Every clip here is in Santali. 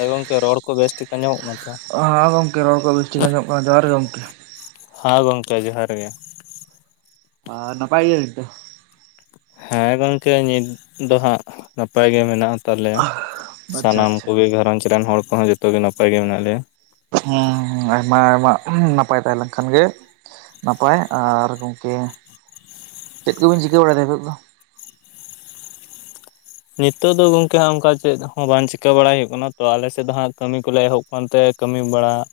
ᱦᱮᱸ ᱜᱚᱝᱠᱮ ᱨᱚᱲ ᱠᱚ ᱵᱮᱥ ᱴᱷᱤᱠ ᱟᱸᱡᱚᱢᱚᱜ ᱠᱟᱱᱟ ᱛᱚ᱾ ᱦᱚᱸ ᱜᱚᱝᱠᱮ ᱨᱚᱲ ᱠᱚ ᱵᱮᱥ ᱴᱷᱤᱠ ᱟᱸᱡᱚᱢᱚᱜ ᱠᱟᱱᱟ ᱡᱚᱦᱟᱨ ᱜᱮ ᱜᱚᱝᱠᱮ ᱦᱮᱸ ᱜᱚᱝᱠᱮ ᱡᱚᱦᱟᱨ ᱜᱮ᱾ ᱟᱨ ᱱᱟᱯᱟᱭ ᱜᱤᱭᱟᱹ ᱵᱤᱱ ᱛᱚ? ᱦᱮᱸ ᱜᱚᱝᱠᱮ ᱱᱤᱛ ᱫᱚ ᱦᱟᱸᱜ ᱱᱟᱯᱟᱭ ᱜᱮ ᱢᱮᱱᱟᱜ ᱛᱟᱞᱮᱭᱟ ᱟᱪᱪᱷᱟ ᱥᱟᱱᱟᱢ ᱟᱪᱪᱷᱟ ᱠᱚᱜᱮ ᱜᱷᱟᱨᱚᱸᱡᱽ ᱨᱮᱱ ᱦᱚᱲ ᱠᱚᱦᱚᱸ ᱡᱚᱛᱚᱜ ᱜᱮ ᱱᱟᱯᱟᱭ ᱜᱮ ᱢᱮᱱᱟᱜ ᱞᱮᱭᱟ᱾ ᱦᱚᱸ ᱦᱚᱸ ᱟᱭᱢᱟ ᱟᱭᱢᱟ ᱱᱟᱯᱟᱭ ᱛᱟᱦᱮᱸᱞᱮᱱ ᱠᱷᱟᱱ ᱜᱮ ᱱᱟᱯᱟᱭ ᱟᱨ ᱜᱚᱝᱠᱮ ᱪᱮᱫ ᱠᱚᱵᱤᱱ ᱪᱤᱠᱟᱹ ᱵᱟᱲᱟᱭ ᱫᱟ ᱱᱤᱛᱚᱜ ᱫᱚ? ᱱᱤᱛᱚᱜ ᱫᱚ ᱜᱚᱝᱠᱮ ᱦᱟᱸᱜ ᱚᱝᱠᱟ ᱪᱮᱫ ᱦᱚᱸ ᱵᱟᱝ ᱪᱤᱠᱟᱹ ᱵᱟᱲᱟᱭ ᱦᱩᱭᱩᱜ ᱠᱟᱱᱟ ᱛᱚ ᱟᱞᱮᱥᱮᱜ ᱫᱚ ᱦᱟᱸᱜ ᱠᱟᱹᱢᱤ ᱠᱚᱞᱮ ᱮᱦᱚᱵ ᱚᱱᱛᱮ ᱠᱟᱹᱢᱤ ᱵᱟᱲᱟᱜ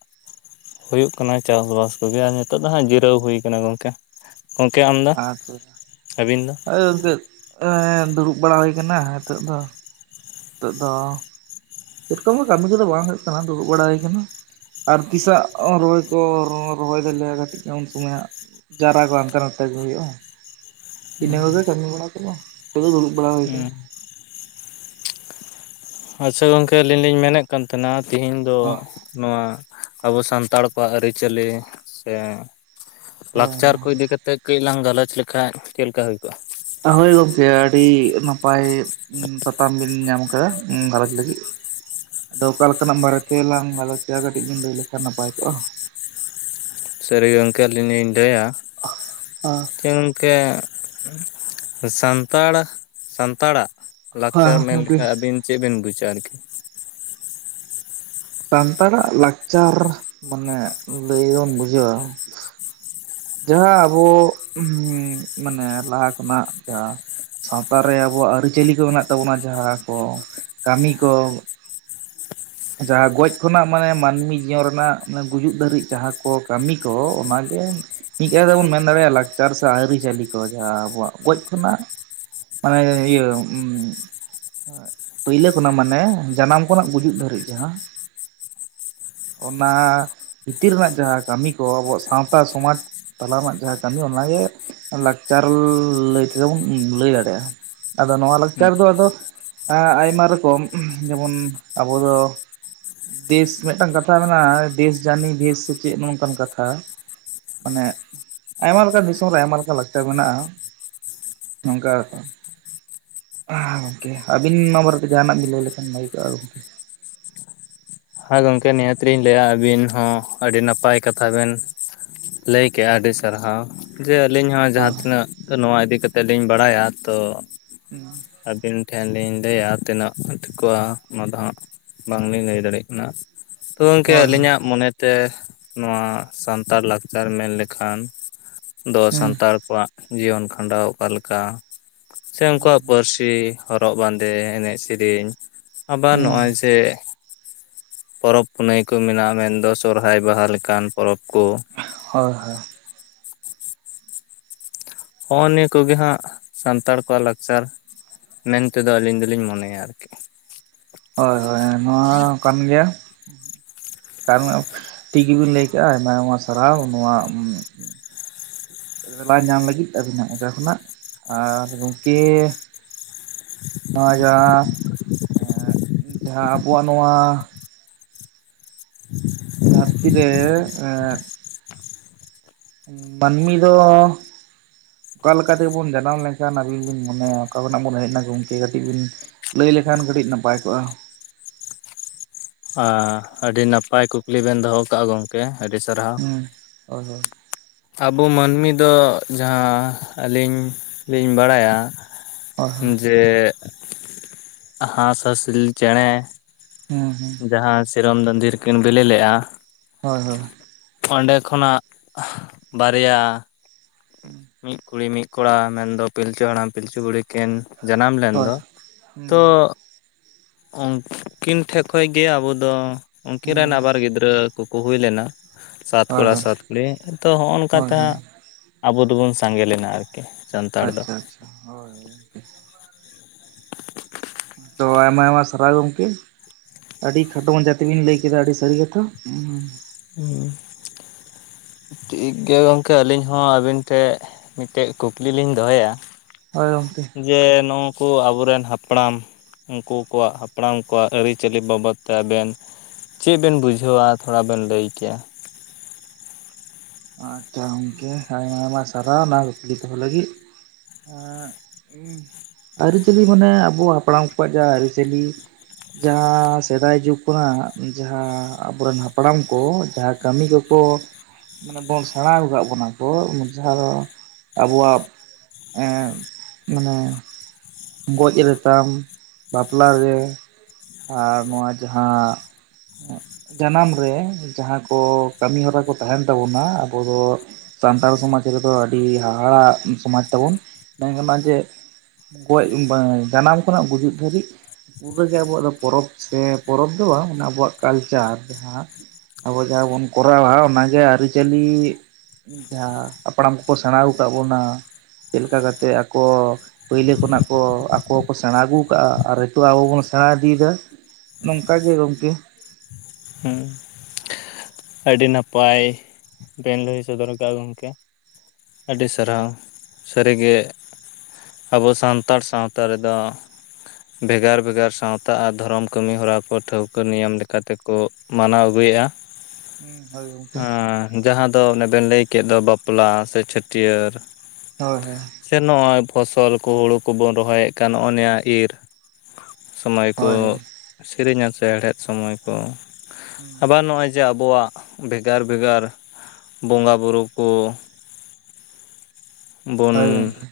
ᱦᱩᱭᱩᱜ ᱠᱟᱱᱟ ᱪᱟᱥᱵᱟᱥ ᱠᱚᱜᱮ ᱟᱨ ᱱᱤᱛᱚᱜ ᱫᱚ ᱦᱟᱸᱜ ᱡᱤᱨᱟᱹᱣ ᱦᱩᱭᱠᱟᱱᱟ ᱜᱚᱝᱠᱮ᱾ ᱜᱚᱝᱠᱮ ᱟᱢ ᱫᱚ ᱟᱹᱵᱤᱱ ᱫᱚ? ᱟᱞᱮ ᱥᱮᱫ ᱚ ᱦᱮᱸ ᱫᱩᱲᱩᱵ ᱵᱟᱲᱟ ᱦᱩᱭ ᱠᱟᱱᱟ ᱦᱮᱛᱚᱜ ᱫᱚ᱾ ᱱᱤᱛᱚᱜ ᱫᱚ ᱥᱮᱭ ᱨᱚᱠᱚᱢ ᱫᱚ ᱠᱟᱹᱢᱤ ᱠᱚᱫᱚ ᱵᱟᱝ ᱦᱩᱭᱩᱜ ᱠᱟᱱᱟ ᱫᱩᱲᱩᱵ ᱵᱟᱲᱟ ᱦᱩᱭᱠᱟᱱᱟ᱾ ᱟᱨ ᱛᱤᱥᱟᱜ ᱨᱚᱦᱚᱭ ᱠᱚ ᱨᱚᱸ ᱨᱚᱦᱚᱭ ᱫᱟᱞᱮᱭᱟ ᱠᱟᱹᱴᱤᱜ ᱩᱱ ᱥᱚᱢᱚᱭ ᱦᱟᱸᱜ ᱪᱟᱨᱟ ᱠᱚ ᱦᱟᱱᱛᱮ ᱱᱟᱛᱮ ᱠᱚ ᱦᱩᱭᱩᱜᱼᱟ᱾ ᱤᱱᱟᱹ ᱠᱚᱜᱮ ᱠᱟᱹᱢᱤ ᱵᱟᱲᱟ ᱠᱚᱫᱚ ᱠᱷᱟᱹᱞᱤ ᱫᱩᱲᱩᱵ ᱵᱟᱲᱟ ᱦᱩᱭ ᱠᱟᱱᱟ᱾ ᱦᱩᱸ ᱟᱪᱪᱷᱟ ᱜᱚᱝᱠᱮ ᱟᱹᱞᱤᱧ ᱞᱤᱧ ᱢᱮᱱᱮᱜ ᱠᱟᱱ ᱛᱟᱦᱮᱸᱱᱟ ᱛᱤᱦᱤᱧ ᱫᱚ ᱱᱚᱣᱟ, ᱟᱵᱚ ᱥᱟᱱᱛᱟᱲ ᱠᱚᱣᱟᱜ ᱟᱹᱨᱤᱪᱟᱹᱞᱤ ᱥᱮ ᱦᱳᱭ ᱞᱟᱠᱪᱟᱨ ᱦᱳᱭ᱾ ᱠᱚ ᱤᱫᱤ ᱠᱟ ᱛᱮᱜ ᱠᱟᱹᱡ ᱞᱟᱝ ᱜᱟᱞᱚᱪ ᱞᱮᱠᱷᱟᱭ ᱪᱮᱜ ᱞᱮᱠᱟ ᱦᱩᱭ ᱠᱚᱜᱼᱟ? ᱦᱳᱭ ᱜᱚᱝᱠᱮ ᱟᱹᱰᱤ ᱱᱟᱯᱟᱭ ᱥᱟᱛᱟᱢ ᱵᱤᱱ ᱧᱟᱢ ᱠᱟᱫᱟ ᱩᱸ ᱜᱷᱟᱨᱚᱸᱡᱽ ᱞᱟᱹᱜᱤᱫ᱾ ᱟᱫᱚ ᱚᱠᱟ ᱞᱮᱠᱟᱱᱟᱜ ᱵᱟᱨᱮ ᱛᱮ ᱞᱟᱝ ᱜᱟᱞᱚᱪ ᱠᱮᱭᱟ ᱠᱟᱹᱴᱤᱜ ᱵᱮᱱ ᱞᱟᱹᱭ ᱞᱮᱠᱷᱟᱱ ᱱᱟᱯᱟᱭ ᱠᱚᱜᱼᱟ ᱠᱚᱜᱼᱟ? ᱥᱟᱹᱨᱤ ᱜᱮ ᱜᱚᱝᱠᱮ ᱟᱹᱞᱤᱧ ᱞᱤᱧ ᱞᱟᱹᱭᱟ [unintelligible] ᱠᱮᱸᱜ ᱥᱟᱱᱛᱟᱲ ᱥᱟᱱᱛᱟᱲᱟᱜ ᱦᱮᱸ ᱞᱟᱠᱪᱟᱨ ᱢᱮᱱ ᱜᱚᱢᱠᱮ ᱞᱮᱠᱷᱟᱭ ᱟᱹᱵᱤᱱ ᱪᱮᱜ ᱵᱤᱱ ᱵᱩᱡᱟ ᱟᱨᱠᱤ? ᱥᱟᱱᱛᱟᱲᱟᱜ ᱞᱟᱠᱪᱟᱨ ᱢᱟᱱᱮ ᱞᱟᱹᱭᱵᱚᱱ ᱵᱩᱡᱷᱟᱹᱣᱟ ᱡᱟᱦᱟᱸ ᱟᱵᱚ ᱩᱸᱢ ᱢᱟᱱᱮ ᱞᱟᱦᱟ ᱠᱷᱚᱱᱟᱜ ᱡᱟᱦᱟᱸ ᱥᱟᱶᱛᱟᱨ ᱨᱮ ᱟᱵᱚᱣᱟᱜ ᱟᱹᱨᱤᱪᱟᱹᱞᱤ ᱠᱚ ᱢᱮᱱᱟᱜ ᱛᱟᱵᱚᱱᱟ ᱡᱟᱦᱟᱸ ᱠᱚ ᱠᱟᱹᱢᱤ ᱠᱚ, ᱡᱟᱦᱟᱸ ᱜᱚᱡ ᱠᱷᱚᱱᱟᱜ ᱢᱟᱱᱮ ᱢᱟᱹᱱᱢᱤ ᱡᱤᱭᱚᱱ ᱨᱮᱱᱟᱜ ᱚᱱᱮ ᱜᱩᱡᱩᱜ ᱫᱷᱟᱹᱨᱤᱜ ᱡᱟᱦᱟᱸ ᱠᱚ ᱠᱟᱹᱢᱤ ᱠᱚ ᱚᱱᱟᱜᱮ ᱪᱤᱠᱟᱹ ᱛᱮᱵᱚᱱ ᱢᱮᱱ ᱫᱟᱲᱮᱭᱟᱜᱼᱟ ᱞᱟᱠᱪᱟᱨ ᱥᱮ ᱟᱹᱨᱤᱪᱟᱹᱞᱤ ᱠᱚ ᱡᱟᱦᱟᱸ ᱟᱵᱚᱣᱟᱜ ᱜᱚᱭᱡ ᱠᱷᱚᱱᱟᱜ ᱢᱟᱱᱮ ᱤᱭᱟᱹ ᱩᱸ ᱯᱟᱹᱭᱞᱟᱹ ᱠᱷᱚᱱᱟᱜ ᱢᱟᱱᱮ ᱡᱟᱱᱟᱢ ᱠᱷᱚᱱᱟᱜ ᱜᱩᱡᱩᱜ ᱫᱷᱟᱹᱨᱤᱜ ᱡᱟᱸᱦᱟ ᱚᱱᱟ ᱵᱷᱤᱛᱤᱨ ᱨᱮᱱᱟᱜ ᱡᱟᱦᱟᱸ ᱠᱟᱹᱢᱤ ᱠᱚ ᱟᱵᱚᱣᱟᱜ ᱥᱟᱶᱛᱟ ᱥᱚᱟᱟᱡᱽ ᱛᱟᱞᱟ ᱨᱮᱱᱟᱜ ᱡᱟᱦᱟᱸ ᱠᱟᱹᱢᱤ ᱚᱱᱟᱜᱮ ᱞᱟᱠᱪᱟᱨ ᱞᱟᱹᱭ ᱛᱮᱫᱚ ᱵᱚᱱ ᱞᱟᱹᱭ ᱫᱟᱲᱮᱭᱟᱜᱼᱟ᱾ ᱟᱫᱚ ᱱᱚᱣᱟ ᱞᱟᱠᱪᱟᱨ ᱫᱚ ᱟᱫᱚ ᱟᱭᱢᱟ ᱨᱚᱠᱚᱢ ᱡᱮᱢᱚᱱ ᱟᱵᱚ ᱫᱚ ᱫᱮᱥ ᱢᱤᱜᱴᱟᱝ ᱠᱟᱛᱷᱟ ᱢᱮᱱᱟᱜᱼᱟ ᱫᱮᱥ ᱡᱟᱹᱱᱤᱜ ᱫᱮᱥ ᱥᱮ ᱪᱮᱜ ᱱᱚᱝᱠᱟᱱ ᱠᱟᱛᱷᱟ ᱢᱟᱱᱮ ᱟᱭᱢᱟ ᱞᱮᱠᱟᱱ ᱫᱤᱥᱚᱢ ᱨᱮ ᱟᱭᱢᱟ ᱞᱮᱠᱟᱱ ᱞᱟᱠᱪᱟᱨ ᱢᱮᱱᱟᱜᱼᱟ᱾ ᱱᱚᱝᱠᱟ ᱟᱠᱚ ᱜᱚᱝᱠᱮ ᱟᱹᱵᱤᱱ ᱱᱟᱣᱟᱵᱟᱨᱮ ᱛᱮ ᱡᱟᱦᱟᱸᱱᱟᱜ ᱵᱤᱱ ᱞᱟᱹᱭ ᱞᱮᱠᱷᱟᱱ ᱵᱷᱟ. ᱜᱤ ᱠᱚᱜᱼᱟ ᱜᱚᱝᱠᱮ? ᱦᱮᱸ ᱜᱚᱝᱠᱮ ᱱᱤᱦᱟᱹᱛ ᱞᱤᱧ ᱞᱟᱹᱭᱟ ᱟᱹᱵᱤᱱ ᱦᱚᱸ ᱟᱹᱰᱤ ᱱᱟᱯᱟᱭ ᱠᱟᱛᱷᱟ ᱵᱮᱱ ᱞᱟᱹᱭ ᱠᱮᱜᱼᱟ ᱟᱹᱰᱤ ᱥᱟᱨᱦᱟᱣ᱾ ᱡᱮ ᱟᱹᱞᱤᱧ ᱦᱚᱸ ᱡᱟᱦᱟᱸ ᱛᱤᱱᱟᱹᱜ ᱱᱚᱣᱟ ᱤᱫᱤ ᱠᱟᱛᱮᱜ ᱞᱤᱧ ᱵᱟᱲᱟᱭᱟ ᱛᱚ [inaudible] ᱟᱹᱵᱤᱱ ᱴᱷᱮᱱ ᱞᱤᱧ ᱞᱟᱹᱭᱟ ᱛᱤᱱᱟᱹᱜ ᱴᱷᱤᱠᱚᱜᱼᱟ ᱚᱱᱟ ᱫᱚ ᱦᱟᱸᱜ ᱵᱟᱝᱞᱤᱧ ᱞᱟᱹᱭ ᱫᱟᱲᱮᱭᱟᱜ ᱠᱟᱱᱟ᱾ ᱛᱚ ᱜᱚᱝᱠᱮ ᱦᱳᱭ ᱦᱳᱭ ᱟᱹᱞᱤᱧᱟᱜ ᱢᱚᱱᱮ ᱛᱮ ᱱᱚᱣᱟ ᱥᱟᱱᱛᱟᱲ ᱞᱟᱠᱪᱟᱨ ᱢᱮᱱ ᱞᱮᱠᱷᱟᱱ ᱫᱚ ᱦᱩᱸ ᱥᱟᱱᱛᱟᱲ ᱠᱚᱣᱟᱜ ᱡᱤᱭᱚᱱ ᱠᱷᱟᱸᱰᱟᱣ ᱚᱠᱟ ᱞᱮᱠᱟ ᱥᱮ ᱦᱩᱸ ᱩᱱᱠᱩᱣᱟᱜ ᱯᱟᱹᱨᱥᱤ ᱦᱚᱨᱚᱜ ᱵᱟᱸᱫᱮ ᱮᱱᱮᱡ ᱥᱮᱨᱮᱧ ᱟᱵᱟᱨ ᱦᱩᱸ ᱱᱚᱜᱼᱚᱭ ᱡᱮ ᱯᱚᱨᱚᱵᱽ ᱯᱩᱱᱟᱹᱭ ᱠᱚ ᱢᱮᱱᱟᱜᱼᱟ ᱢᱮᱱᱫᱚ ᱥᱚᱦᱨᱟᱭ ᱵᱟᱦᱟ ᱞᱮᱠᱟᱱ ᱯᱚᱨᱚᱵᱽ ᱠᱚ᱾ ᱦᱳᱭ ᱦᱳᱭ ᱾ ᱦᱚᱸᱜᱼᱚ ᱱᱤᱭᱟᱹ ᱠᱚᱜᱮ ᱦᱟᱸᱜ ᱥᱟᱱᱛᱟᱲ ᱠᱚᱣᱟᱜ ᱞᱟᱠᱪᱟᱨ᱾ ᱢᱮᱱᱛᱮᱫᱚ ᱟᱹᱞᱤᱧ ᱫᱚᱞᱤᱧ ᱢᱚᱱᱮᱭᱟ ᱟᱨᱠᱤ᱾ ᱦᱳᱭ ᱦᱳᱭ ᱦᱮᱸ ᱱᱚᱣᱟ ᱦᱚ ᱠᱟᱱ ᱜᱮᱭᱟ᱾ ᱠᱟᱨᱚᱱ ᱴᱷᱤᱠ ᱜᱮᱵᱤᱱ ᱞᱟᱹᱭ ᱠᱟᱫᱜᱼᱟ ᱟᱭᱢᱟ ᱟᱭᱢᱟ ᱥᱟᱨᱦᱟᱣ ᱱᱚᱣᱟ ᱞᱟ ᱧᱟᱢ ᱞᱟᱹᱜᱤᱫ ᱟᱹᱵᱤᱱᱟᱜ ᱚᱠᱟ ᱠᱷᱚᱱᱟᱜ ᱟᱨ ᱜᱚᱝᱠᱮ ᱱᱚᱜᱚᱭ ᱡᱟᱦᱟᱸ ᱡᱟᱦᱟᱸ ᱟᱵᱩᱣᱟᱜ ᱱᱚᱣᱟ ᱫᱷᱟᱨᱛᱤ ᱨᱮ ᱮᱫ ᱢᱟᱹᱱᱢᱤ ᱫᱚ ᱚᱠᱟ ᱞᱮᱠᱟ ᱛᱮᱵᱚᱱ ᱡᱟᱱᱟᱢ ᱞᱮᱱᱠᱷᱟᱱ ᱟᱵᱤᱱ ᱵᱤᱱ ᱢᱚᱱᱮᱭᱟ ᱚᱠᱟ ᱠᱷᱚᱱᱟᱜ ᱵᱚᱱ ᱦᱮᱡ ᱱᱟ ᱜᱚᱢᱠᱮ ᱠᱟᱹᱴᱤᱡ ᱵᱤᱱ ᱞᱟᱹᱭ ᱞᱮᱠᱷᱟᱱ ᱠᱟᱹᱴᱤᱡ ᱱᱟᱯᱟᱭ ᱠᱚᱜᱼᱟ? ᱦᱟ ᱟᱹᱰᱤ ᱱᱟᱯᱟᱭ ᱠᱩᱠᱞᱤ ᱵᱮᱱ ᱫᱚᱦᱚᱶ ᱠᱟᱜᱼᱟ ᱜᱚᱝᱠᱮ ᱜᱚᱝᱠᱮ ᱟᱹᱰᱤ ᱥᱟᱨᱦᱟᱣ᱾ ᱦᱩᱸ ᱦᱳᱭ ᱟᱵᱚ ᱢᱟᱹᱱᱢᱤ ᱫᱚ ᱡᱟᱦᱟᱸ ᱟᱹᱞᱤᱧ ᱞᱤᱧ ᱵᱟᱲᱟᱭᱟ᱾ ᱦᱳᱭ ᱦᱳᱭ ᱦᱳᱭ ᱡᱮ ᱦᱟᱸᱥ ᱦᱟᱸᱥᱞᱤ ᱪᱮᱻᱬᱮ ᱦᱩᱸ ᱡᱟᱦᱟ ᱦᱩᱸ ᱥᱤᱨᱚᱢ ᱫᱟᱸᱫᱷᱤᱨ ᱨᱮ ᱠᱤᱱ ᱵᱤᱞᱤ ᱞᱮᱫᱼᱟ ᱦᱳᱭ ᱦᱳᱭ᱾ ᱚᱱᱰᱮ ᱠᱷᱚᱱᱟᱜ ᱵᱟᱨᱭᱟ [unintelligible] ᱢᱤᱫ ᱠᱩᱲᱤ ᱢᱤᱫ ᱠᱚᱲᱟ ᱢᱮᱱᱫᱚ ᱯᱤᱞᱪᱩ ᱦᱟᱲᱟᱢ ᱯᱤᱞᱪᱩ ᱵᱩᱲᱦᱤ ᱠᱤᱱ ᱡᱟᱱᱟᱢ ᱞᱮᱱ ᱦᱳᱭ ᱫᱚ ᱦᱩᱸ ᱛᱚ ᱩᱱᱠᱤᱱ ᱴᱷᱮᱡ ᱠᱷᱚᱡ ᱜᱮ ᱟᱵᱚ ᱫᱚ ᱩᱱᱠᱤᱱ ᱦᱩᱸ ᱨᱮᱱ ᱟᱵᱟᱨ ᱜᱤᱫᱽᱨᱟᱹ ᱠᱚᱠᱚ ᱦᱩᱭ ᱞᱮᱱᱟ ᱥᱟᱛ ᱦᱳᱭ ᱠᱚᱲᱟ ᱦᱳᱭ ᱥᱟᱛ ᱠᱩᱲᱤ ᱛᱚ ᱦᱚᱜ ᱦᱳᱭ ᱚᱝᱠᱟᱛᱮ ᱦᱳᱭ ᱦᱟᱸᱜ ᱵᱚᱱ ᱥᱟᱸᱜᱮ ᱞᱮᱱᱟ ᱟᱨᱠᱤ᱾ ᱥᱟᱱᱛᱟᱲ ᱫᱚ ᱟᱪᱷᱟ ᱟᱪᱷᱟ ᱦᱳᱭ ᱦᱳᱭ ᱾ ᱛᱚ ᱟᱭᱢᱟ ᱟᱭᱢᱟ ᱥᱟᱨᱦᱟᱣ ᱜᱚᱝᱠᱮ᱾ ᱟᱹᱰᱤ ᱠᱷᱟᱴᱚ ᱢᱟᱪᱷᱟ ᱛᱮᱵᱤᱱ ᱞᱟᱹᱭ ᱠᱮᱫᱟ ᱟᱹᱰᱤ ᱥᱟᱹᱨᱤ ᱜᱮᱛᱚ ᱦᱸ ᱦᱩᱸ ᱾ ᱴᱤᱠ ᱜᱮᱭᱟ ᱜᱚᱱᱠᱮ ᱟᱹᱞᱤᱧ ᱦᱚᱸ ᱟᱹᱵᱤᱱ ᱴᱷᱮᱡ ᱢᱤᱫᱴᱮᱱ ᱠᱩᱠᱞᱤᱞᱤᱧ ᱫᱚᱦᱚᱭᱮᱟ᱾ ᱦᱳᱭ ᱜᱚᱝᱠᱮ᱾ ᱡᱮ ᱱᱩᱠᱩ ᱟᱵᱚᱨᱮᱱ ᱦᱟᱯᱲᱟᱢ ᱩᱱᱠᱩ ᱠᱚᱣᱟᱜ ᱦᱟᱯᱲᱟᱢ ᱠᱚᱣᱟᱜ ᱟᱹᱨᱤᱪᱟᱹᱞᱤ ᱵᱟᱵᱚᱫ ᱛᱮ ᱟᱵᱮᱱ- ᱪᱮᱫ ᱵᱮᱱ ᱵᱩᱡᱷᱟᱹᱣᱟ ᱛᱷᱚᱲᱟ ᱵᱮᱱ ᱞᱟᱹᱭ ᱠᱮᱭᱟ᱾ ᱟᱪᱷᱟ ᱜᱚᱝᱠᱮ ᱟᱭᱢᱟ ᱟᱭᱢᱟ ᱥᱟᱨᱦᱟᱣ ᱚᱱᱟ ᱠᱩᱠᱞᱤ ᱫᱚᱦᱚ ᱞᱟᱹᱜᱤᱫ᱾ ᱟᱹᱨᱤᱪᱟᱹᱞᱤ ᱢᱟᱱᱮ ᱟᱵᱚ ᱦᱟᱯᱲᱟᱢ ᱠᱚᱣᱟᱜ ᱡᱟᱦᱟ ᱟᱹᱨᱤᱪᱟᱹᱞᱤ ᱡᱟᱦᱟᱸ ᱥᱮᱫᱟᱭ ᱡᱩᱜᱽ ᱠᱷᱚᱱᱟᱜ ᱡᱟᱦᱟᱸ ᱟᱵᱚᱨᱮᱱ ᱦᱟᱯᱲᱟᱢ ᱠᱚ ᱡᱟᱦᱟᱸ ᱠᱟᱹᱢᱤ ᱠᱚᱠᱚ ᱢᱟᱱᱮ ᱵᱚᱱ ᱥᱮᱬᱟᱣ ᱟᱠᱟᱫ ᱵᱚᱱᱟ ᱠᱚ, ᱡᱟᱦᱟᱸ ᱫᱚ ᱟᱵᱚᱣᱟᱜ ᱮᱸ ᱢᱟᱱᱮ ᱜᱚᱡ ᱨᱮᱛᱟᱢ, ᱵᱟᱯᱞᱟ ᱨᱮ ᱟᱨ ᱱᱚᱣᱟ ᱡᱟᱦᱟᱸ ᱡᱟᱱᱟᱢ ᱨᱮ, ᱡᱟᱦᱟᱸ ᱠᱚ ᱠᱟᱹᱢᱤ ᱦᱚᱨᱟ ᱠᱚ ᱛᱟᱦᱮᱱ ᱛᱟᱵᱚᱱᱟ ᱟᱵᱚ ᱫᱚ ᱥᱟᱱᱛᱟᱲ ᱥᱚᱢᱟᱡᱽ ᱨᱮᱫᱚ ᱟᱹᱰᱤ ᱦᱟᱦᱟᱲᱟᱜ ᱥᱚᱢᱟᱡᱽ ᱛᱟᱵᱚᱱ, ᱢᱮᱱ ᱜᱟᱱᱚᱜᱼᱟ ᱡᱮ ᱜᱚᱡ ᱤ ᱵᱟᱝ ᱡᱟᱱᱟᱢ ᱠᱷᱚᱱᱟᱜ ᱜᱩᱡᱩᱜ ᱫᱷᱟᱵᱤᱡ ᱩᱱᱮ ᱟᱵᱚᱣᱟᱜ ᱫᱚ ᱯᱚᱨᱚᱵ ᱥᱮ ᱯᱚᱨᱚᱵ ᱫᱚ ᱵᱟᱝ ᱟᱵᱚᱣᱟᱜ ᱠᱟᱞᱪᱟᱨ ᱡᱟᱦᱟᱸ- ᱟᱵᱚ ᱡᱟᱦᱟᱸ ᱵᱚᱱ ᱠᱚᱨᱟᱣᱟ ᱚᱱᱟᱜᱮ ᱟᱹᱨᱤᱪᱟᱹᱞᱤ ᱡᱟᱦᱟᱸ ᱦᱟᱯᱲᱟᱢ ᱠᱚᱠᱚ ᱥᱮᱬᱟ ᱟᱠᱟᱫ ᱵᱚᱱᱟ᱾ ᱪᱮᱫ ᱞᱮᱠᱟ ᱠᱟᱛᱮᱜ ᱟᱠᱚ ᱯᱳᱭᱞᱟᱹ ᱠᱷᱚᱱᱟᱜ ᱠᱚ ᱟᱠᱚ ᱦᱚᱸᱠᱚ ᱥᱮᱬᱟ ᱟᱹᱜᱩ ᱟᱠᱟᱫᱟᱼᱟ, ᱟᱨ ᱱᱤᱛᱚᱜ ᱟᱵᱚ ᱵᱚᱱ ᱥᱮᱬᱟ ᱤᱫᱤᱭᱮᱫᱟ᱾ ᱱᱚᱝᱠᱟ ᱜᱮ ᱜᱚᱝᱠᱮ᱾ ᱦᱮᱸ᱾ ᱟᱹᱰᱤ ᱱᱟᱯᱟᱭ ᱵᱮᱱ ᱞᱟᱹᱭ ᱥᱚᱫᱚᱨ ᱠᱟᱜᱼᱟ ᱜᱚᱝᱠᱮ᱾ ᱟᱹᱰᱤ ᱥᱟᱨᱦᱟᱣ᱾ ᱥᱟᱹᱨᱤᱜᱮ ᱟᱵᱚ ᱥᱟᱱᱛᱟᱲ ᱥᱟᱶᱛᱟ ᱨᱮᱫᱚ ᱵᱮᱜᱟᱨ ᱵᱮᱜᱟᱨ ᱥᱟᱶᱛᱟ ᱟᱨ ᱫᱷᱚᱨᱚᱢ ᱠᱟᱹᱢᱤ ᱦᱚᱨᱟ ᱠᱚ ᱴᱷᱟᱹᱣᱠᱟᱹ ᱱᱤᱭᱚᱢ ᱞᱮᱠᱟᱛᱮᱠᱚ ᱢᱟᱱᱟᱣ ᱟᱹᱜᱩᱭᱮᱜᱼᱟ ᱾ ᱦᱩᱸ ᱦᱳᱭ ᱜᱚᱢᱠᱮ ᱟᱸ᱾ ᱡᱟᱦᱟᱸ ᱫᱚ ᱚᱱᱮ ᱵᱮᱱ ᱞᱟᱹᱭ ᱠᱮᱫ ᱫᱚ ᱵᱟᱯᱞᱟ ᱥᱮ ᱪᱷᱟᱹᱴᱭᱟᱹᱨ ᱦᱳᱭ ᱦᱳᱭ᱾ ᱥᱮ ᱱᱚᱜᱼᱚᱭ ᱯᱷᱚᱥᱚᱞ ᱠᱚ ᱦᱩᱲᱩ ᱠᱚᱵᱚᱱ ᱨᱚᱦᱚᱭᱮᱫ ᱠᱟᱱ ᱱᱚᱜᱼᱚ ᱱᱤᱭᱟᱹ ᱤᱨ ᱥᱚᱢᱚᱭ ᱦᱳᱭ ᱦᱳᱭ ᱠᱚ ᱥᱮᱨᱮᱧᱟ ᱥᱮ ᱦᱮᱲᱦᱮᱫ ᱥᱚᱢᱚᱭ ᱠᱚ, ᱦᱩᱸ ᱟᱵᱟᱨ ᱱᱚᱜᱼᱚᱭ ᱡᱮ ᱟᱵᱚᱣᱟᱜ ᱵᱷᱮᱜᱟᱨ ᱵᱷᱮᱜᱟᱨ ᱵᱚᱸᱜᱟ ᱵᱩᱨᱩ ᱠᱚ ᱵᱚᱱ, ᱦᱳᱭ ᱜᱚᱢᱠᱮ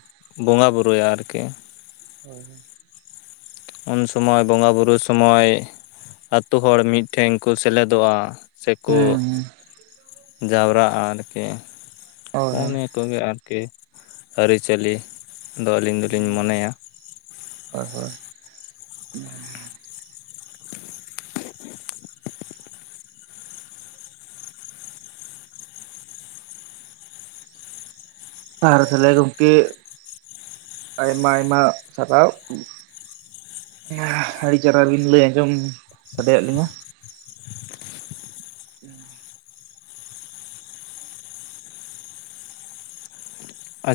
ᱵᱚᱸᱜᱟ ᱵᱩᱨᱩᱭᱟ ᱟᱨᱠᱤ᱾ [unintelligible] ᱩᱱ ᱥᱚᱢᱚᱭ ᱵᱚᱸᱜᱟ ᱵᱩᱨᱩ ᱥᱚᱢᱚᱭ ᱟᱛᱳ ᱦᱚᱲ ᱢᱤᱫᱴᱷᱮᱱ ᱠᱚ ᱥᱮᱞᱮᱫᱚᱜᱼᱟ᱾ ᱥᱮᱠᱚ ᱦᱩᱸ ᱡᱟᱣᱨᱟᱜᱼᱟ ᱟᱨ ᱠᱤ ᱦᱳᱭ ᱦᱚᱸᱜᱼ ᱦᱳᱭ ᱱᱤ ᱛᱚᱵᱮ ᱟᱨᱠᱤ ᱟᱹᱨᱤᱪᱟᱹᱞᱤ ᱫᱚ ᱟᱹᱞᱤᱧ ᱫᱚᱞᱤᱧ ᱢᱚᱱᱮᱭᱟ ᱟ ᱦᱚᱸ ᱾ ᱟᱨ ᱛᱟᱦᱞᱮ ᱜᱚᱝᱠᱮ ᱟᱭᱢᱟ ᱟᱭᱢᱟ ᱥᱟᱨᱟᱣ ᱾ ᱤᱧᱟ ᱟᱹᱰᱤ ᱪᱮᱨᱟ ᱵᱤᱱ ᱞᱟᱹᱭ ᱟᱸᱡᱚᱢ ᱥᱟᱰᱮᱭᱟᱜ ᱞᱤᱧᱟᱹ ᱾ [inaudible]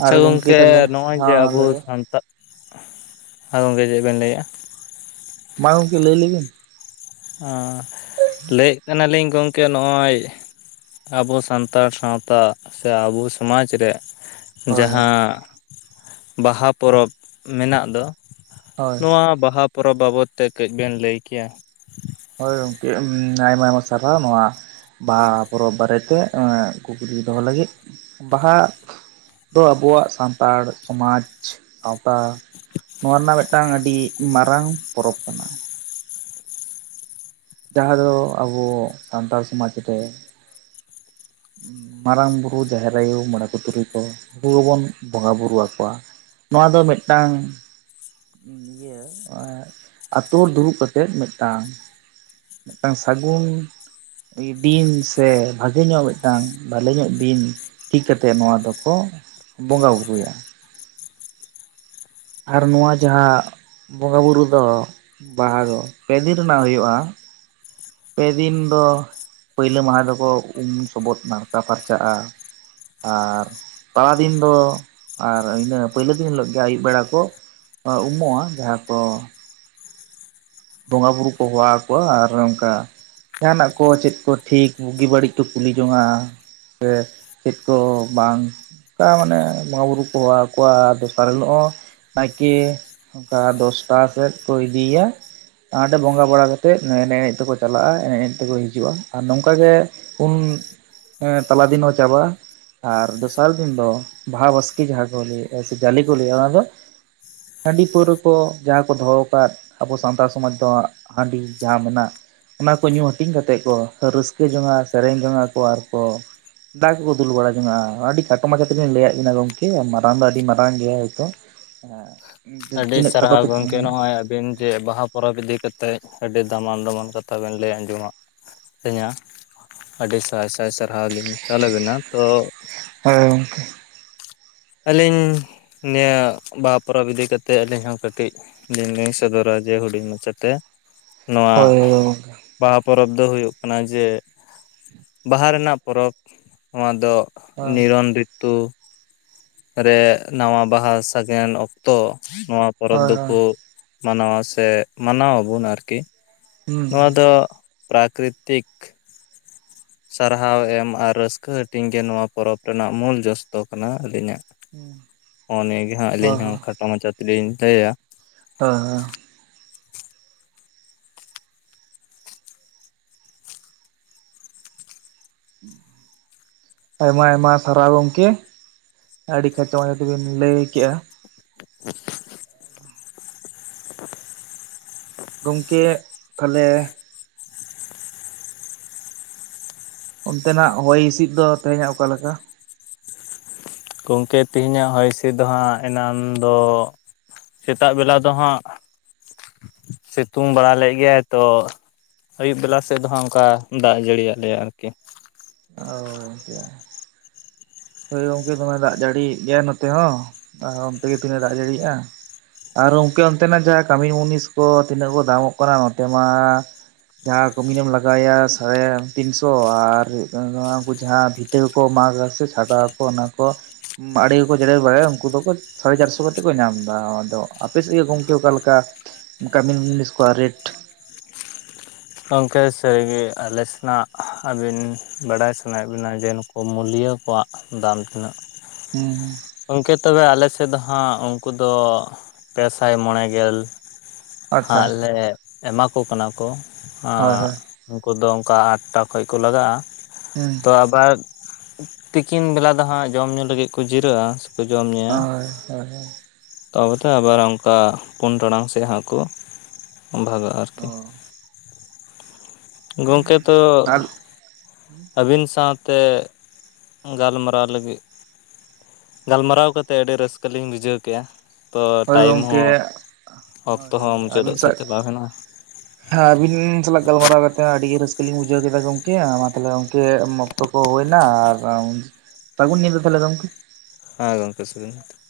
ᱟᱨ ᱜᱚᱢᱠᱮ ᱜᱚᱝᱠᱮ ᱛᱟᱦᱚᱞᱮ ᱱᱚᱜᱼᱚᱭ ᱡᱮ ᱦᱚᱸ ᱟᱵᱚ ᱞᱟᱹᱭ ᱵᱮᱱ ᱥᱟᱱᱛᱟ, ᱦᱳᱭ ᱜᱚᱝᱠᱮ ᱪᱮᱜ ᱵᱤᱱ ᱞᱟᱹᱭᱼᱟ? ᱢᱟ ᱜᱚᱢᱠᱮ ᱞᱟᱹᱭ ᱞᱮᱵᱮᱱ ᱾ ᱟᱸ ᱞᱟᱹᱭᱮᱜ ᱠᱟᱱᱟᱞᱤᱧ ᱜᱚᱝᱠᱮ ᱱᱚᱜᱼᱚᱭ ᱟᱵᱚ ᱥᱟᱱᱛᱟᱲ ᱥᱟᱶᱛᱟ ᱥᱮ ᱟᱵᱚ ᱥᱚᱢᱟᱡᱽ ᱨᱮ ᱦᱳᱭ ᱡᱟᱦᱟᱸ ᱵᱟᱦᱟ ᱯᱚᱨᱚᱵᱽ ᱢᱮᱱᱟᱜ ᱫᱚ ᱦᱳᱭ ᱱᱚᱣᱟ ᱵᱟᱦᱟ ᱯᱚᱨᱚᱵᱽ ᱵᱟᱵᱚᱛ ᱛᱮ ᱠᱟᱹᱡ ᱵᱮᱱ ᱞᱟᱹᱭ ᱠᱮᱭᱟ ᱾ ᱦᱳᱭ ᱜᱚᱝᱠᱮ ᱩᱢ ᱟᱭᱢᱟ ᱟᱭᱢᱟ ᱥᱟᱨᱦᱟᱣ ᱱᱚᱣᱟ ᱵᱟᱦᱟ ᱯᱚᱨᱚᱵᱽ ᱵᱟᱨᱮᱛᱮ ᱠᱩᱠᱞᱤ ᱫᱚᱦᱚ ᱞᱟᱹᱜᱤᱫ, ᱵᱟᱦᱟ ᱫᱚ ᱟᱵᱚᱣᱟᱜ ᱥᱟᱱᱛᱟᱲ ᱥᱚᱢᱟᱡᱽ ᱟᱣᱛᱟ ᱱᱟᱣᱟ ᱨᱮᱱᱟᱜ ᱢᱤᱫᱴᱟᱝ ᱟᱹᱰᱤ ᱢᱟᱨᱟᱝ ᱯᱚᱨᱚᱵᱽ ᱠᱟᱱᱟ ᱾ ᱡᱟᱦᱟᱸ ᱫᱚ ᱟᱵᱚ ᱥᱟᱱᱛᱟᱲ ᱥᱚᱢᱟᱡ ᱨᱮ ᱢᱟᱨᱟᱝ ᱵᱩᱨᱩ, ᱡᱟᱦᱮᱨ ᱟᱭᱳ, ᱢᱚᱬᱮ ᱠᱚ ᱛᱩᱨᱩᱭ ᱠᱚ ᱩᱱᱠᱩ ᱜᱮᱵᱚᱱ ᱵᱚᱸᱜᱟ ᱵᱩᱨᱩ ᱟᱠᱚᱣᱟ ᱾ ᱱᱚᱣᱟ ᱫᱚ ᱢᱤᱫᱴᱟᱝ ᱤᱭᱟᱹ ᱮᱸ ᱟᱛᱩ ᱫᱩᱲᱩᱵ ᱠᱟᱛᱮᱜ ᱢᱤᱫᱴᱟᱝ ᱢᱤᱫᱴᱟᱝ ᱥᱟᱹᱜᱩᱱ ᱫᱤᱱ ᱥᱮ ᱵᱷᱟᱜᱮ ᱧᱚᱜ ᱢᱤᱫᱴᱟᱝ ᱵᱷᱟᱞᱮ ᱧᱚᱜ ᱫᱤᱱ ᱴᱤᱠ ᱠᱟᱛᱮᱫ ᱱᱚᱣᱟ ᱫᱚᱠᱚ ᱵᱚᱸᱜᱟ ᱵᱩᱨᱩᱭᱟ ᱾ ᱟᱨ ᱱᱚᱣᱟ ᱡᱟᱦᱟᱸ ᱵᱚᱸᱜᱟ ᱵᱩᱨᱩ ᱫᱚ ᱵᱟᱦᱟ ᱫᱚ ᱯᱮ ᱫᱤᱱ ᱨᱮᱱᱟᱜ ᱦᱩᱭᱩᱜᱼᱟ ᱾ ᱯᱮᱫᱤᱱ ᱫᱚ ᱯᱩᱭᱞᱳ ᱢᱟᱦᱟ ᱫᱚᱠᱚ ᱩᱢ ᱥᱚᱵᱚᱫ ᱱᱟᱲᱠᱟ ᱯᱷᱟᱨᱪᱟᱜᱼᱟ᱾ ᱟᱨ ᱛᱟᱨᱟ ᱫᱤᱱ ᱫᱚ ᱟᱨ ᱤᱱᱟᱹ ᱯᱳᱭᱞᱳ ᱫᱤᱱ ᱦᱤᱞᱳᱜ ᱜᱮ ᱟᱹᱭᱩᱵ ᱵᱮᱲᱟ ᱠᱚ ᱚ ᱩᱢᱩᱜᱼᱟ ᱡᱟᱦᱟᱸ ᱠᱚ ᱵᱚᱸᱜᱟ ᱵᱩᱨᱩ ᱠᱚ ᱦᱚᱦᱚ ᱠᱚᱣᱟ ᱟᱨ ᱚᱱᱠᱟ ᱡᱟᱦᱱᱟᱜ ᱠᱚ ᱪᱮᱫ ᱠᱚ ᱴᱷᱤᱠ ᱵᱩᱜᱤ ᱵᱟᱹᱲᱤᱡ ᱠᱚ ᱠᱩᱞᱤ ᱡᱚᱝᱼᱟ ᱾ ᱥᱮ ᱪᱮᱫ ᱠᱚ ᱵᱟᱝ? ᱠᱟ ᱢᱟᱱᱮ ᱵᱚᱸᱜᱟ ᱵᱩᱨᱩ ᱠᱚ ᱦᱚᱦᱚᱣᱟ ᱟᱨ ᱫᱚᱥᱟᱨ ᱦᱤᱞᱳᱜ ᱦᱚᱸ ᱱᱟᱭᱠᱮ ᱦᱚᱝᱠᱟ ᱫᱚᱥᱴᱟ ᱥᱮᱫ ᱠᱚ ᱤᱫᱤᱭᱮᱭᱟ ᱾ ᱟᱸᱰᱮ ᱵᱚᱸᱜᱟ ᱵᱟᱲᱟ ᱠᱟᱛᱮᱜ ᱮᱱᱮᱭ ᱮᱱᱮᱭ ᱛᱮᱠᱚ ᱪᱟᱞᱟᱜᱼᱟ ᱮᱱᱮᱡ ᱮᱱᱮᱡ ᱛᱮᱠᱚ ᱦᱤᱡᱩᱜᱼᱟ ᱟᱨ ᱱᱚᱝᱠᱟ ᱜᱮ ᱩᱢ ᱮᱸ ᱛᱟᱞᱟ ᱫᱤᱱ ᱦᱚᱸ ᱪᱟᱵᱟᱜᱼᱟ ᱟᱨ ᱫᱚᱥᱟᱨ ᱫᱤᱱ ᱫᱚ ᱵᱟᱦᱟ ᱵᱟᱥᱠᱮ ᱡᱟᱦᱟᱸ ᱠᱚ ᱞᱟᱹᱭᱼᱟ ᱡᱮ ᱡᱟᱞᱮ ᱠᱚ ᱞᱟᱹᱭᱟ ᱚᱱᱟ ᱫᱚ᱾ ᱦᱟᱺᱰᱤ ᱯᱟᱹᱣᱨᱟᱹ ᱠᱚ ᱡᱟᱦᱟᱸ ᱠᱚ ᱫᱚᱦᱚ ᱠᱟᱫ ᱟᱵᱚ ᱥᱟᱱᱛᱟᱲ ᱥᱚᱢᱟᱡᱽ ᱫᱚ ᱦᱟᱸᱜ ᱦᱟᱺᱰᱤ ᱡᱟᱦᱟᱸ ᱢᱮᱱᱟᱜ ᱚᱱᱟ ᱠᱚ ᱧᱩ ᱦᱟᱹᱴᱤᱧ ᱠᱟᱛᱮᱫ ᱠᱚ ᱨᱟᱹᱥᱠᱟᱹ ᱡᱚᱝᱼᱟ ᱥᱮᱨᱮᱧ ᱡᱚᱝ ᱟᱠᱚ ᱟᱨ ᱠᱚ ᱫᱟᱜ ᱠᱚᱠᱚ ᱫᱩᱞ ᱵᱟᱲᱟ ᱡᱚᱜᱚᱜᱼᱟ ᱟᱹᱰᱤ ᱠᱷᱟᱴᱚ ᱢᱟᱪᱷᱟ ᱛᱮᱜᱮ ᱞᱤᱧ ᱞᱟᱹᱭᱟᱜ ᱵᱤᱱᱟ ᱜᱚᱝᱠᱮ ᱢᱟᱨᱟᱝ ᱫᱚ ᱟᱹᱰᱤ ᱢᱟᱨᱟᱝ ᱜᱮᱭᱟ ᱦᱚᱭᱛᱚ ᱾ ᱦᱮᱸ ᱾ ᱟᱹᱰᱤ ᱥᱟᱨᱦᱟᱣ ᱜᱚᱝᱠᱮ ᱱᱚᱜᱼᱚᱭ ᱟᱹᱵᱤᱱ ᱾ ᱡᱮ ᱵᱟᱦᱟ ᱯᱚᱨᱚᱵᱽ ᱤᱫᱤ ᱠᱟᱛᱮᱫ ᱟᱹᱰᱤ ᱫᱟᱢᱟᱱ ᱫᱟᱢᱟᱱ ᱠᱟᱛᱷᱟ ᱵᱮᱱ ᱞᱟᱹᱭ ᱟᱸᱡᱚᱢᱟᱜ ᱞᱤᱧᱟ ᱾ ᱟᱹᱰᱤ ᱥᱟᱭ ᱥᱟᱭ ᱥᱟᱨᱦᱟᱣ ᱞᱤᱧ ᱪᱟᱞ ᱵᱤᱱᱟ ᱛᱚ ᱦᱮᱸ ᱾ ᱟᱹᱞᱤᱧ ᱱᱤᱭᱟᱹ ᱵᱟᱦᱟ ᱯᱚᱨᱚᱵᱽ ᱤᱫᱤ ᱠᱟᱛᱮᱫ ᱟᱹᱞᱤᱧ ᱦᱚᱸ ᱠᱟᱹᱴᱤᱡ ᱞᱤᱧ ᱞᱤᱧ ᱥᱚᱫᱚᱨᱟ ᱡᱮ ᱦᱩᱰᱤᱧ ᱢᱟᱪᱷᱟᱛᱮ ᱱᱚᱣᱟ ᱦᱳᱭ ᱜᱚᱝᱠᱮ ᱵᱟᱦᱟ ᱯᱚᱨᱚᱵᱽ ᱫᱚ ᱦᱩᱭᱩᱜ ᱠᱟᱱᱟ ᱡᱮ ᱵᱟᱦᱟ ᱨᱮᱱᱟᱜ ᱯᱚᱨᱚᱵᱽ ᱱᱚᱣᱟ ᱫᱚ ᱱᱤᱨᱚᱱ ᱨᱤᱛᱩ ᱨᱮ ᱱᱟᱣᱟ ᱵᱟᱦᱟ ᱥᱟᱜᱮᱱ ᱚᱠᱛᱚ ᱱᱚᱣᱟ ᱦᱳᱭ ᱯᱚᱨᱚᱵᱽ ᱦᱳᱭ ᱦᱳᱭ ᱫᱚᱠᱚ ᱢᱟᱱᱟᱣᱟ ᱥᱮ ᱢᱟᱱᱟᱣ ᱟᱵᱚᱱ ᱟᱨᱠᱤ ᱦᱩᱸ ᱱᱚᱣᱟ ᱫᱚ ᱯᱨᱟᱠᱨᱤᱛᱤᱠ ᱥᱟᱨᱦᱟᱣ ᱮᱢ ᱟᱨ ᱨᱟᱹᱥᱠᱟᱹ ᱦᱟᱹᱴᱤᱧ ᱜᱮ ᱱᱚᱣᱟ ᱯᱚᱨᱚᱵᱽ ᱨᱮᱱᱟᱜ ᱢᱩᱞ ᱡᱚᱥ ᱫᱚ ᱠᱟᱱᱟ ᱟᱹᱞᱤᱧᱟᱜ᱾ ᱦᱩᱸ ᱦᱚᱸ ᱱᱤᱭᱟᱹ ᱜᱮ ᱦᱟᱸᱜ ᱦᱳᱭ ᱟᱹᱞᱤᱧ ᱦᱚᱸ ᱦᱳᱭ ᱠᱷᱟᱴᱚ ᱢᱟᱪᱷᱟ ᱛᱤᱞᱤᱧ ᱞᱟᱹᱭᱼᱟ᱾ [unintelligible] [unintelligible] ᱟᱭᱢᱟ ᱟᱭᱢᱟ ᱥᱟᱨᱦᱟᱣ ᱜᱚᱝᱠᱮ ᱟᱹᱰᱤ ᱠᱷᱟᱴᱚ ᱢᱟᱪᱷᱟ ᱛᱮᱵᱤᱱ ᱞᱟᱹᱭ ᱠᱮᱜᱼᱟ᱾ [unintelligible] ᱜᱚᱝᱠᱮ ᱛᱟᱦᱞᱮ, ᱚᱱᱛᱮᱱᱟᱜ ᱦᱚᱭ ᱦᱸᱤᱥᱤᱫ ᱫᱚ ᱛᱮᱦᱮᱧᱟᱜ ᱚᱠᱟ ᱞᱮᱠᱟ? ᱜᱚᱝᱠᱮ ᱛᱤᱦᱤᱧᱟᱜ ᱦᱚᱭ ᱦᱤᱸᱥᱤᱫ ᱫᱚ ᱦᱟᱸᱜ ᱮᱱᱟᱱ ᱫᱚ, ᱥᱮᱛᱟᱜ ᱵᱮᱞᱟ ᱫᱚ ᱦᱟᱸᱜ ᱥᱤᱛᱩᱝ ᱵᱟᱲᱟ ᱞᱮᱫ ᱜᱮᱭᱟᱭ ᱛᱚ᱾ ᱟᱹᱭᱩᱵ ᱵᱮᱞᱟ ᱥᱮᱫ ᱫᱚ ᱦᱟᱸᱜ ᱚᱱᱠᱟ ᱫᱟᱜ ᱡᱟᱹᱲᱤᱭᱟᱜ ᱞᱮᱭᱟ ᱟᱨᱠᱤ᱾ ᱟᱸᱣ ᱜᱚᱝᱠᱮ ᱦᱳᱭ ᱜᱚᱝᱠᱮ ᱫᱚᱢᱮᱭ ᱫᱟᱜ ᱡᱟᱹᱲᱤ ᱮᱫ ᱜᱮᱭᱟ ᱱᱚᱛᱮ ᱦᱚᱸ ᱟᱨ ᱚᱱᱛᱮ ᱜᱮ ᱛᱤᱱᱟᱹᱜ ᱫᱟᱜ ᱡᱟᱹᱲᱤ ᱮᱫᱟ? ᱟᱨ ᱜᱚᱝᱠᱮ ᱚᱱᱛᱮᱱᱟᱜ ᱡᱟᱦᱟᱸ ᱠᱟᱹᱢᱤ ᱢᱩᱱᱤᱥ ᱠᱚ ᱛᱤᱱᱟᱹᱜ ᱠᱚ ᱫᱟᱢᱚᱜ ᱠᱟᱱᱟ ᱱᱚᱛᱮ ᱢᱟ ᱡᱟᱦᱟᱸ ᱠᱟᱹᱢᱤ ᱨᱮᱢ ᱞᱟᱜᱟᱣ ᱮᱭᱟ ᱥᱟᱲᱮ ᱛᱤᱱᱥᱚ ᱟᱨ ᱦᱩᱭᱩᱜ ᱠᱟᱱᱟ ᱩᱱᱠᱩ ᱡᱟᱦᱟᱸ ᱛᱮᱦᱚᱸ ᱠᱚ ᱢᱟᱜᱟ ᱥᱮ ᱪᱷᱟᱰᱟ ᱟᱠᱚ ᱚᱱᱟ ᱠᱚ ᱟᱲᱮ ᱠᱚ ᱠᱚ ᱡᱮᱨᱮᱲ ᱵᱟᱲᱟᱭᱟ ᱩᱱᱠᱩ ᱫᱚᱠᱚ ᱥᱟᱲᱮ ᱪᱟᱨᱥᱚ ᱠᱟᱛᱮᱫ ᱠᱚ ᱧᱟᱢ ᱮᱫᱟ ᱟᱫᱚ ᱟᱯᱮ ᱥᱮᱫ ᱜᱮ ᱜᱚᱝᱠᱮ ᱚᱠᱟ ᱞᱮᱠᱟ? ᱠᱟᱹᱢᱤᱱ ᱢᱩᱱᱤᱥ ᱠᱚᱣᱟᱜ ᱨᱮᱴ ᱾ ᱜᱚᱝᱠᱮ ᱥᱟᱹᱨᱤ ᱜᱮ ᱟᱞᱮ ᱥᱮᱱᱟᱜ ᱟᱹᱵᱤᱱ ᱵᱟᱰᱟᱭ ᱥᱟᱱᱟᱭᱮᱫ ᱵᱤᱱᱟ ᱡᱮ ᱢᱩᱞᱤᱭᱟᱹ ᱠᱚᱣᱟᱜ ᱫᱟᱢ ᱛᱤᱱᱟᱹᱜ, ᱦᱩᱸ ᱦᱩᱸ ᱜᱚᱝᱠᱮ? ᱛᱚᱵᱮ ᱟᱞᱮ ᱥᱮᱫ ᱫᱚ ᱦᱟᱸᱜ ᱩᱱᱠᱩ ᱫᱚ ᱯᱮ ᱥᱟᱭ ᱢᱚᱬᱮ ᱜᱮᱞ ᱟᱪᱪᱷᱟ ᱦᱟᱸᱜ ᱟᱪᱪᱷᱟ ᱞᱮ ᱮᱢᱟ ᱠᱚ ᱠᱟᱱᱟ ᱠᱚ ᱦᱳᱭ ᱦᱟᱸ᱾ ᱦᱳᱭ ᱩᱱᱠᱩ ᱫᱚ ᱚᱱᱠᱟ ᱟᱴᱴᱟ ᱠᱷᱚᱡ ᱠᱚ ᱞᱟᱜᱟᱜᱼᱟ? ᱦᱮᱸ ᱾ ᱛᱚ ᱟᱵᱟᱨ ᱛᱤᱠᱤᱱ ᱵᱮᱞᱟ ᱫᱚ ᱦᱟᱸᱜ ᱡᱚᱢ ᱧᱩ ᱞᱟᱹᱜᱤᱫ ᱠᱚ ᱡᱤᱨᱟᱹᱜᱼᱟ ᱾ ᱠᱚ ᱡᱚᱢ ᱧᱩᱭᱟ ᱾ ᱦᱳᱭ ᱦᱳᱭ ᱦᱳᱭ ᱾ ᱛᱚᱵᱮ ᱛᱚ ᱟᱵᱟᱨ ᱚᱱᱠᱟ ᱯᱩᱱ ᱴᱟᱲᱟᱝ ᱥᱮᱫ ᱦᱟᱸᱜ ᱠᱚ ᱵᱷᱟᱜᱟᱜᱼᱟ ᱚ ᱟᱨᱠᱤ ᱾ ᱜᱚᱝᱠᱮ ᱛᱚ ᱟᱨ ᱟᱹᱵᱤᱱ ᱥᱟᱶᱛᱮ ᱜᱟᱞᱢᱟᱨᱟᱣ ᱞᱟᱹᱜᱤᱫ ᱜᱟᱞᱢᱟᱨᱟᱣ ᱠᱟᱛᱮ ᱟᱹᱰᱤ ᱨᱟᱹᱥᱠᱟᱹ ᱞᱤᱧ ᱵᱩᱡᱷᱟᱹᱣ ᱠᱮᱜᱼᱟ ᱾ ᱛᱚ ᱦᱳᱭ ᱴᱟᱭᱤᱢ ᱜᱚᱢᱠᱮ ᱦᱚᱸ ᱦᱳᱭ ᱚᱠᱛᱚ ᱦᱳᱭ ᱦᱚᱸ ᱢᱩᱪᱟᱹᱫᱚᱜ ᱥᱮᱡ ᱪᱟᱞᱟᱣ ᱮᱱᱟ ᱾ ᱦᱟᱸ ᱟᱹᱵᱤᱱ ᱥᱟᱞᱟᱜ ᱜᱟᱞᱢᱟᱨᱟᱣ ᱠᱟᱛᱮ ᱟᱹᱰᱤ ᱜᱮ ᱨᱟᱹᱥᱠᱟᱹ ᱞᱤᱧ ᱵᱩᱡᱷᱟᱹᱣ ᱠᱮᱫᱟ ᱜᱚᱝᱠᱮ ᱢᱟ ᱛᱟᱦᱞᱮ ᱜᱚᱝᱠᱮ ᱚᱠᱛᱚ ᱦᱩᱭᱱᱟ ᱟᱨ ᱥᱟᱹᱜᱩᱱ ᱧᱤᱫᱟᱹ ᱛᱟᱦᱚᱞᱮ ᱜᱚᱝᱠᱮ ᱾ ᱦᱮᱸ ᱜᱚᱝᱠᱮ ᱥᱟᱹᱜᱩᱱ ᱧᱤᱫᱟᱹ ᱾